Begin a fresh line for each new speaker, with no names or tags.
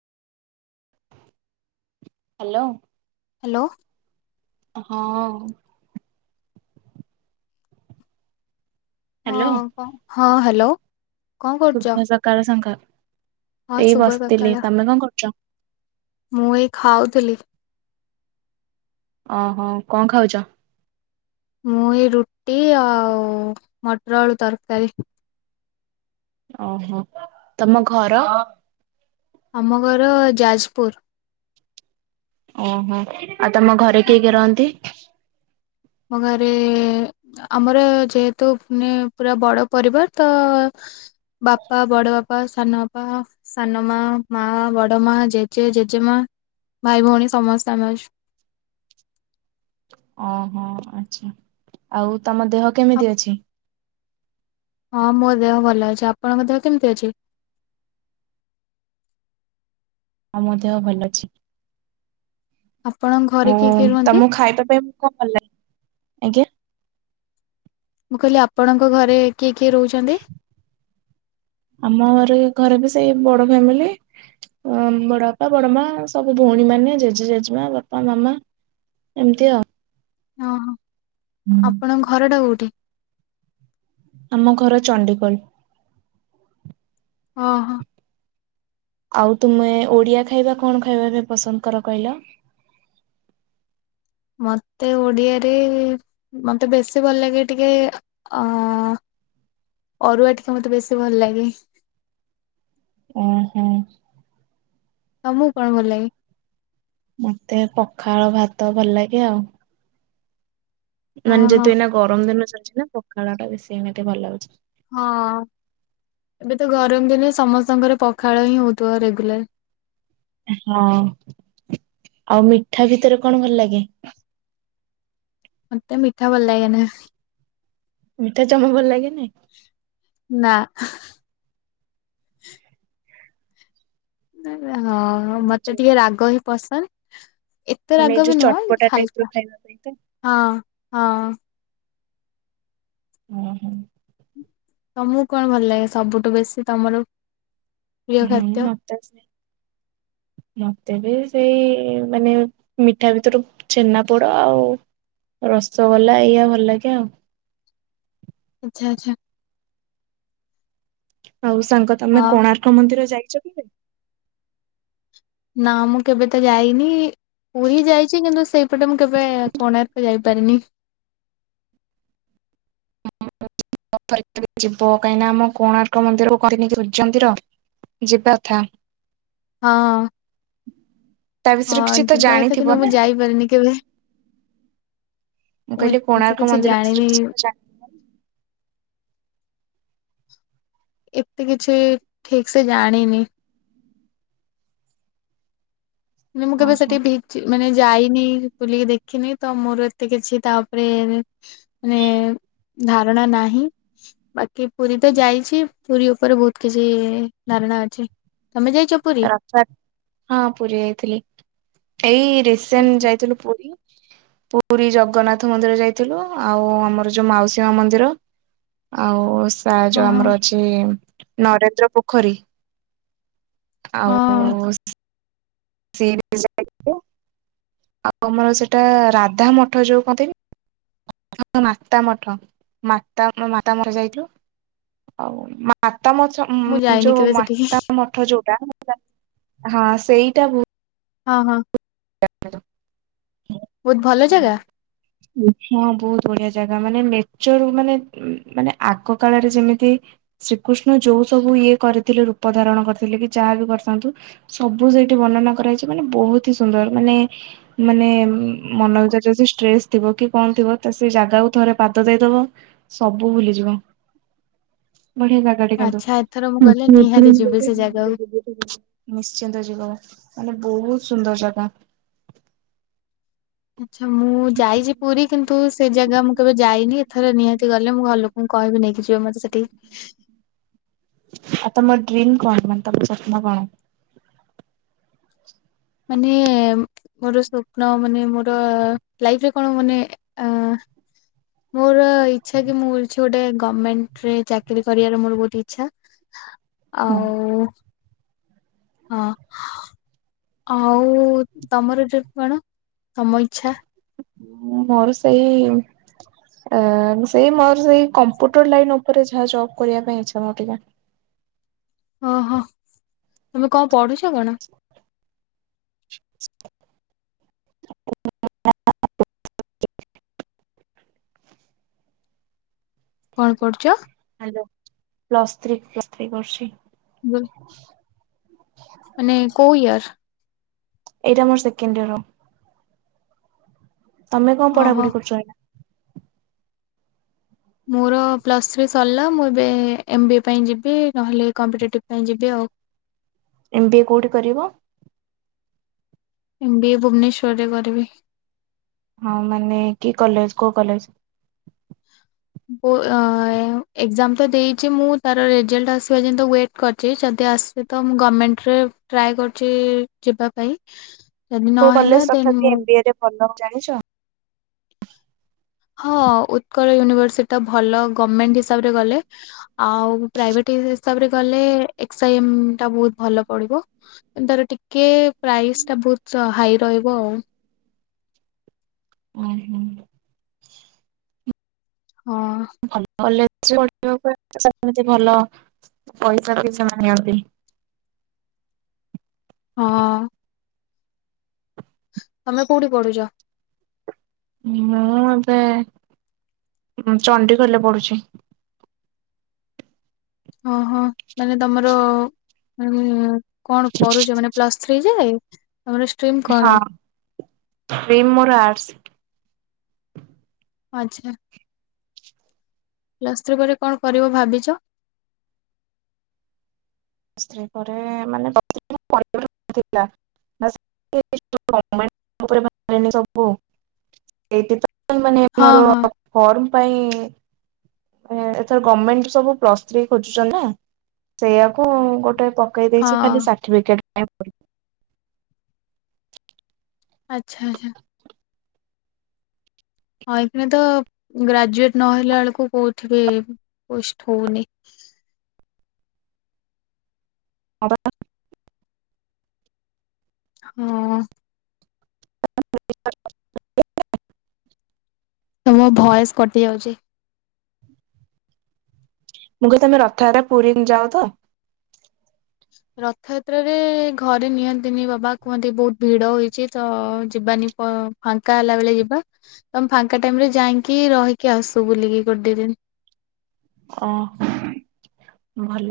Hello.
Hello.
ହଁ।
ହଁ ହଁ। ହ୍ୟାଲୋ। କଣ କରୁଛ?
ସୁଭ ସକାଳ ସାଙ୍ଗ ।
ହଁ ଶୁଭ ସକାଳ,
କଣ କରୁଛ?
ମୁଁ ଏଇ ଖାଉଥିଲି।
ଓହୋ କଣ ଖାଉଛ?
ମୁଇ ରୁଟି ଆଉ ମଟର ଆଳୁ ତରକାରୀ।
ଓହୋ ତମ ଘର?
ଆମ ଘର ଯାଜପୁର।
ଓହୋ। ଆଉ ତମ ଘରେ କିଏ କିଏ ରହନ୍ତି?
ଆମ ଘରେ-ଏ-ଏ-ଏ ଆମର ଯେହେତୁ ମାନେ ପୁରା ବଡ ପରିବାର ତ ବାପା, ବଡ ବାପା, ସାନ ବାପା, ସାନ ମା, ମା, ବଡ ମା, ଜେଜେ, ଜେଜେମା, ଭାଇ, ଭଉଣୀ ସମସ୍ତେ ଆମେ ଅଛୁ।
ଓହୋ ଆଛା ଆଉ ତମ ଦେହ
ଆପ-
କେମିତି ଅଛି?
ହଁ ମୋ ଦେହ ଭଲ ଅଛି, ଆପଣଙ୍କ ଦେହ କେମିତି ଅଛି?
ଆମ ଦେହ ଭଲ ଅଛି।
ଆପଣଙ୍କ ଘରେ
ଓ
କିଏ କିଏ ରୁହନ୍ତି?
ତମକୁ ଖାଇବା ପାଇଁ କଣ ଭଲ ଲାଗେ? ଆଜ୍ଞା ।
ମୁଁ କହିଲି ଆପଣଙ୍କ ଘରେ କିଏ କିଏ ରହୁଛନ୍ତି?
ଆମ ଘରେ ଘରେ ବି ସେଇ ବଡ ଫ୍ୟାମିଲି। ବଡ ବାପା, ବଡ ମା, ସବୁ ଭଉଣୀ ମାନେ, ଜେଜେ, ଜେଜେମା, ବାପା, ମାମା ଏମିତି ଆଉ।
ହଁ। ଆପଣଙ୍କ ଘର ଟା କୋଉଠି?
ଆମ ଘର ଚଣ୍ଡିଖୋଲ୍।
ହ ହୋ।
ଆଉ ତୁମେ ଓଡିଆ ଖାଇବା କଣ ଖାଇବାରେ ପସନ୍ଦ କର କହିଲ?
ମତେ ଓଡିଆରେ ମତେ ବେଶୀ ଭଲ ଲାଗେ ଟିକେ ଅ-ଅ-ଅ ଅରୁଆ ଟିକେ ମତେ ବେଶୀ ଭଲ ଲାଗେ।
ଓ ହୁଁ।
ତମକୁ କଣ ଭଲ ଲାଗେ?
ମତେ ପଖାଳ ଭାତ ଭଲ ଲାଗେ ଆଉ। ମାନେ
ଓହୋ ହଁ
ଯଦି ଏ ନା ଗରମ ଦିନ ଚାଲି [inaudible] ପଖାଳଟା ବେଶୀ ଏମିତି ଭଲ୍ ଲାଗୁଛି।
ହଁ ଏବେ ତ ଗରମ୍ ଦିନେ ସମସ୍ତଙ୍କର ପଖାଳ ହିଁ ହଉଥିବ ରେଗୁଲାର୍।
ହଁ। ଆଉ ମିଠା ଭିତରେ କଣ ଭଲ୍ ଲାଗେ?
ମୋତେ ମିଠା ଭଲ୍ ଲାଗେନା।
ମିଠା ଜମା ଭଲ୍ ଲାଗେନି?
[unintelligible] ନାଇଁ ବା ହଁ ହଁ
ଆଉ
ମତେ
ଯୋଉ
ଟିକେ ରାଗ ହି ପସନ୍ଦ୍ ଏତେ
ମାନେ ଏଇ
ରାଗ
ଯୋଉ
ବି ନୁହଁ
ଚଟପଟା ଟାଇପ ର
ହାଲ୍କା,
ଖାଇବା ପାଇଁ ତ।
ହଁ। ହଁ ।
ହୁଁ ହୁଁ ।
ତମକୁ କଣ ଭଲ୍ ଲାଗେ ସବୁଠୁ ବେଶୀ ତମର ପ୍ରିୟ
ହୁଁ
ଖାଦ୍ୟ?
[inaudible] ତେବେ ସେଇ ମାନେ ମିଠା ଭିତରୁ ଛେନା ପୋଡ ଆଉ ରସଗୋଲା ଏଇଆ ଭଲ ଲାଗେ ଆଉ ।
ଆଛା ଆଛା ।
ଆଉ ସାଙ୍ଗ ତମେ କୋଣାର୍କ ମନ୍ଦିର ଯାଇ [inaudible]
ନା ମୁଁ କେବେ ତ ଯାଇନି ପୁରୀ ଯାଇଛି କିନ୍ତୁ ସେଇପଟେ ମୁଁ କେବେ କୋଣାର୍କ ଯାଇପାରିନି ।
[inaudible] ଯିବ କାହିଁକିନା ଆମ କୋଣାର୍କ ମନ୍ଦିର [inaudible]
ହଁ
ତା ବିଷୟରେ
ହଁ
କିଛି ତ
ଯିବା କଥା
ଜାଣିଥିବ
କିନ୍ତୁ
ନା
ମୁଁ ଯାଇପାରିନି କେବେ ।
ମୁଁ କହିଲି କୋଣାର୍କ
କିଛି
ମନ୍ଦିର
ଜାଣିନି।
[unintelligible]
ଏତେ କିଛି ଠିକ୍ ସେ ଜାଣିନି । ମୁଁ ମୁଁ କେବେ
ଓହୋ
ସେଠି ବିଚ୍ ମାନେ ଯାଇନି ବୁଲିକି ଦେଖିନି ତ ମୋର ଏତେ କିଛି ତା ଉପରେ ମାନେ ଧାରଣା ନାହିଁ ବାକି ପୁରୀ ତ ଯାଇଛି ପୁରୀ ଉପରେ ବହୁତ କିଛି ଧାରଣା ଅଛି ।
ରଥୟା ହଁ ପୁରୀ ଯାଇ ଥିଲି । ଏଇ ରିସେନ୍
ଆଚ୍ଛା।
ଯାଇଥିଲୁ ପୁରୀ । ପୁରୀ ଜଗନ୍ନାଥ ମନ୍ଦିର ଯାଇଥିଲୁ ଆଉ ଆମର ଯୋଉ ମାଉସୀ ମା ମନ୍ଦିର ଆଉ ସ୍ ଆଉ
ହଁ
ଯୋଉ
ହଁ
ଆମର ଅଛି ନରେନ୍ଦ୍ର ପୋଖରୀ ।
ହଁ ।
[unintelligible] ରାଧା ମଠ ଯୋଉ କୁହନ୍ତିନି ମାତା ମଠ ମାତା ମାତା ମଠ ଯାଇଥିଲୁ ଆଉ ତମ
ମୁଁ ଯାଇନି
ଯୋଉ
କେବେ ସେଠିକି
ମାତା ମଠ ଯୋଉଟା ହଁ ସେଇଟା ଭୁଲ
ହଁ ହଁ।
[inaudible]
ବହୁତ ଭଲ ଜାଗା?
ହଁ ବହୁତ ବଢିଆ ଜାଗା ମାନେ ନେଚର ମାନେ ମାନେ ଆଗ କାଳରେ ଯେମିତି ଶ୍ରୀକୃଷ୍ଣ ଯୋଉ ସବୁ ଇଏ କରିଥିଲେ ରୂପ ଧାରଣ କରିଥିଲେ କି ଯାହା ବି କରିଥାନ୍ତୁ ସବୁ ସେଇଠି ବର୍ଣନା କରାଯାଇଛି ମାନେ ବହୁତ ହିଁ ସୁନ୍ଦର ମାନେ ମାନେ ମନରେ ଯଦି ଷ୍ଟ୍ରେସ ଥିବ କି କଣ ଥିବ ସେ ଜାଗାକୁ ଥରେ ପାଦ ଦେଇଦବ ସବୁ ଭୁଲିଯିବ। ବଢିଆ ଜାଗା ଟେ କିନ୍ତୁ
ଆଚ୍ଛା ଏଥର ମୁଁ ଗଲେ ନିହାତି ଯିବି ସେ ଜାଗାକୁ।
[inaudible] ନିଶ୍ଚିନ୍ତ ଯିବ। ମାନେ ବହୁତ ସୁନ୍ଦର ଜାଗ ଗା
ଆଚ୍ଛା ମୁଁ ଯାଇଛି ପୁରୀ କିନ୍ତୁ ସେ ଜାଗା ମୁଁ କେବେ ଯାଇନି ଏଥର ନିହାତି ଗଲେ ମୁଁ ଘର ଲୋକଙ୍କୁ କହିବି ନେଇକି ଯିବ ମତେ ସେଠିକି।
ଆଉ ତମ ଡ୍ରିମ୍ କଣ ମାନେ ତମ ସପ୍ନ କଣ?
ମାନେ ମୋର ସ୍ୱପ୍ନ ମାନେ ମୋର ଲାଇଫ ରେ କଣ ମାନେ ଅ ମୋର ଇଛା କି ମୁଁ କି ଗୋଟେ ଗଭମେଣ୍ଟ ରେ ଚାକିରୀ କରିବାର ମୋର ବହୁତ ଇଛା।
ହଁ।
ଆଉ ହଁ ଆଉ ତମର ଯଉ କଣ ତମ ଇଛା?
ମୋର ସେଇ ସେଇ ମୋର ସେଇ କମ୍ପୁଟର ଲାଇନ ଉପରେ ଯାହା ଜବ କରିବା ପାଇଁ ଇଛା ମୋର ଟିକେ।
ଓହୋ ତମେ କଣ ପଢୁଛ କଣ?
[inaudible]
କଣ କରୁଛ?
Hello. Plus three plus three କରୁଛି।
ହ ମାନେ କୋଉ ଇଅର୍?
ଏଇଟା ମର ସେକେଣ୍ଡ ଇଆର ହ ତମେ କଣ
ଓହୋ।
ପଢାପଢି କରୁଛ ଏଇନା
ମୋର ପ୍ଲସ୍ ଥ୍ରୀ ସରିଲା ମୁଁ ଏବେ ଏମ୍ ବି ଏ ପାଇଁ ଯିବି ନହେଲେ କମ୍ପିଟେଟିଭ୍ ପାଇଁ ଯିବି ଆଉ।
ଏମ ବି ଏ କୋଉଠି କରିବ?
ଏମ ବି ଏ ଭୁବନେଶ୍ଵର ରେ କରିବି।
ହଁ ମାନେ କି କଲେଜ କୋଉ କଲେଜ?
ଏକ୍ଜାମ ତ ଦେଇଛି ମୁଁ ତାର ରେଜଲ୍ଟ ଆସିବା ଯେ ୱେଟ୍ କରିଛି ଯଦି ଆସିବେ ତ ମୁଁ ଗଭର୍ମେଣ୍ଟରେ ଟ୍ରାଏ କରଛି ଯିବା ପାଇଁ। ଯଦି
କୋଉ
ନହେଲା
କଲେଜ
ଦେନ୍
ତଥାପି
ମୁଁ
ଏମ ବି ଏ ରେ ଭଲ? ଜାଣିଛ?
ହଁ ଉତ୍କଳ ୟୁନିଭର୍ସିଟି ଟା ଭଲ ଗଭର୍ଣମେଣ୍ଟ ହିସାବରେ ଗଲେ ଆଉ ପ୍ରାଇଭେଟ ହିସାବରେ ଗଲେ ଏକ୍ସଆଇ ଏମ୍ ଟା ବହୁତ ଭଲ ପଢିବ ତାର ଟିକେ ପ୍ରାଇସ୍ ଟା ବହୁତ ହାଇ ରହିବ ଆଉ।
ହଁ ହୁଁ
ହଁ
ଭଲ ଭ [inaudible] ଭଲ ପଇସା ବି ସେମାନେ ନିଅନ୍ତି।
ହଁ। ତମେ କୋଉଠି ପଢୁଛ?
ମୁଁ ଏବେ ଚଣ୍ଡିଖୋଲରେ ପଢୁଛି।
ହଁ ହଁ ମାନେ ତମର କଣ କରୁଛ ମାନେ ପ୍ଲସ ଥ୍ରୀ ଯେ
ହଁ ଟମ ମର ଆର୍ସ
ଆଛା ପ୍ଲସ୍ତ୍ରୀ ପରେ କଣ କରିବ ଭାବିଛ
ପରୋନ ମାନେ
ହଁ
ମୋର
ହଁ
ଫର୍ମ ପାଇଁ ଏଥର ଗଭର୍ଣମେଣ୍ଟ ସବୁ ପ୍ଲସ ଥ୍ରୀ ଖୋଜୁଛନ୍ତି ନା ସେଇଆାକୁ ଗୋଟେ ପକେଇ ଦେଇଛି
ହଁ
ଖାଲି ସାର୍ଟିଫିକେଟ ଏପ
ଆଚ୍ଛା ଆଚ୍ଛା ହଁ ଏକ ତ ଗ୍ରାଜୁଏଟ ନହଲା ବେଳକୁ କୋଉଠି ପୋଷ୍ଟ ହଉନି
ହ
ହଁ ତମ ଭୟସ କଟି ଯାଉଛି?
ମୁଁ କହ ତମେ ରଥଯାତ୍ରା ପୁରୀ ଯାଅ ତ?
ରଥଯାତ୍ରାରେ ଘରେ ନିଅନ୍ତିନି ବାବା କୁହନ୍ତି ବହୁତ ଭିଡ ହେଇଛି ତ ଯିବାନି ଫାଙ୍କା ହେଲା ବେଳେ ଯିବା ତ ଆମେ ଫାଙ୍କା ଟାଇମରେ ଯାଇକି ରହିକି ଆସୁ ବୁଲିକି ଗୋ ଦିନ
ଓ ଭଲ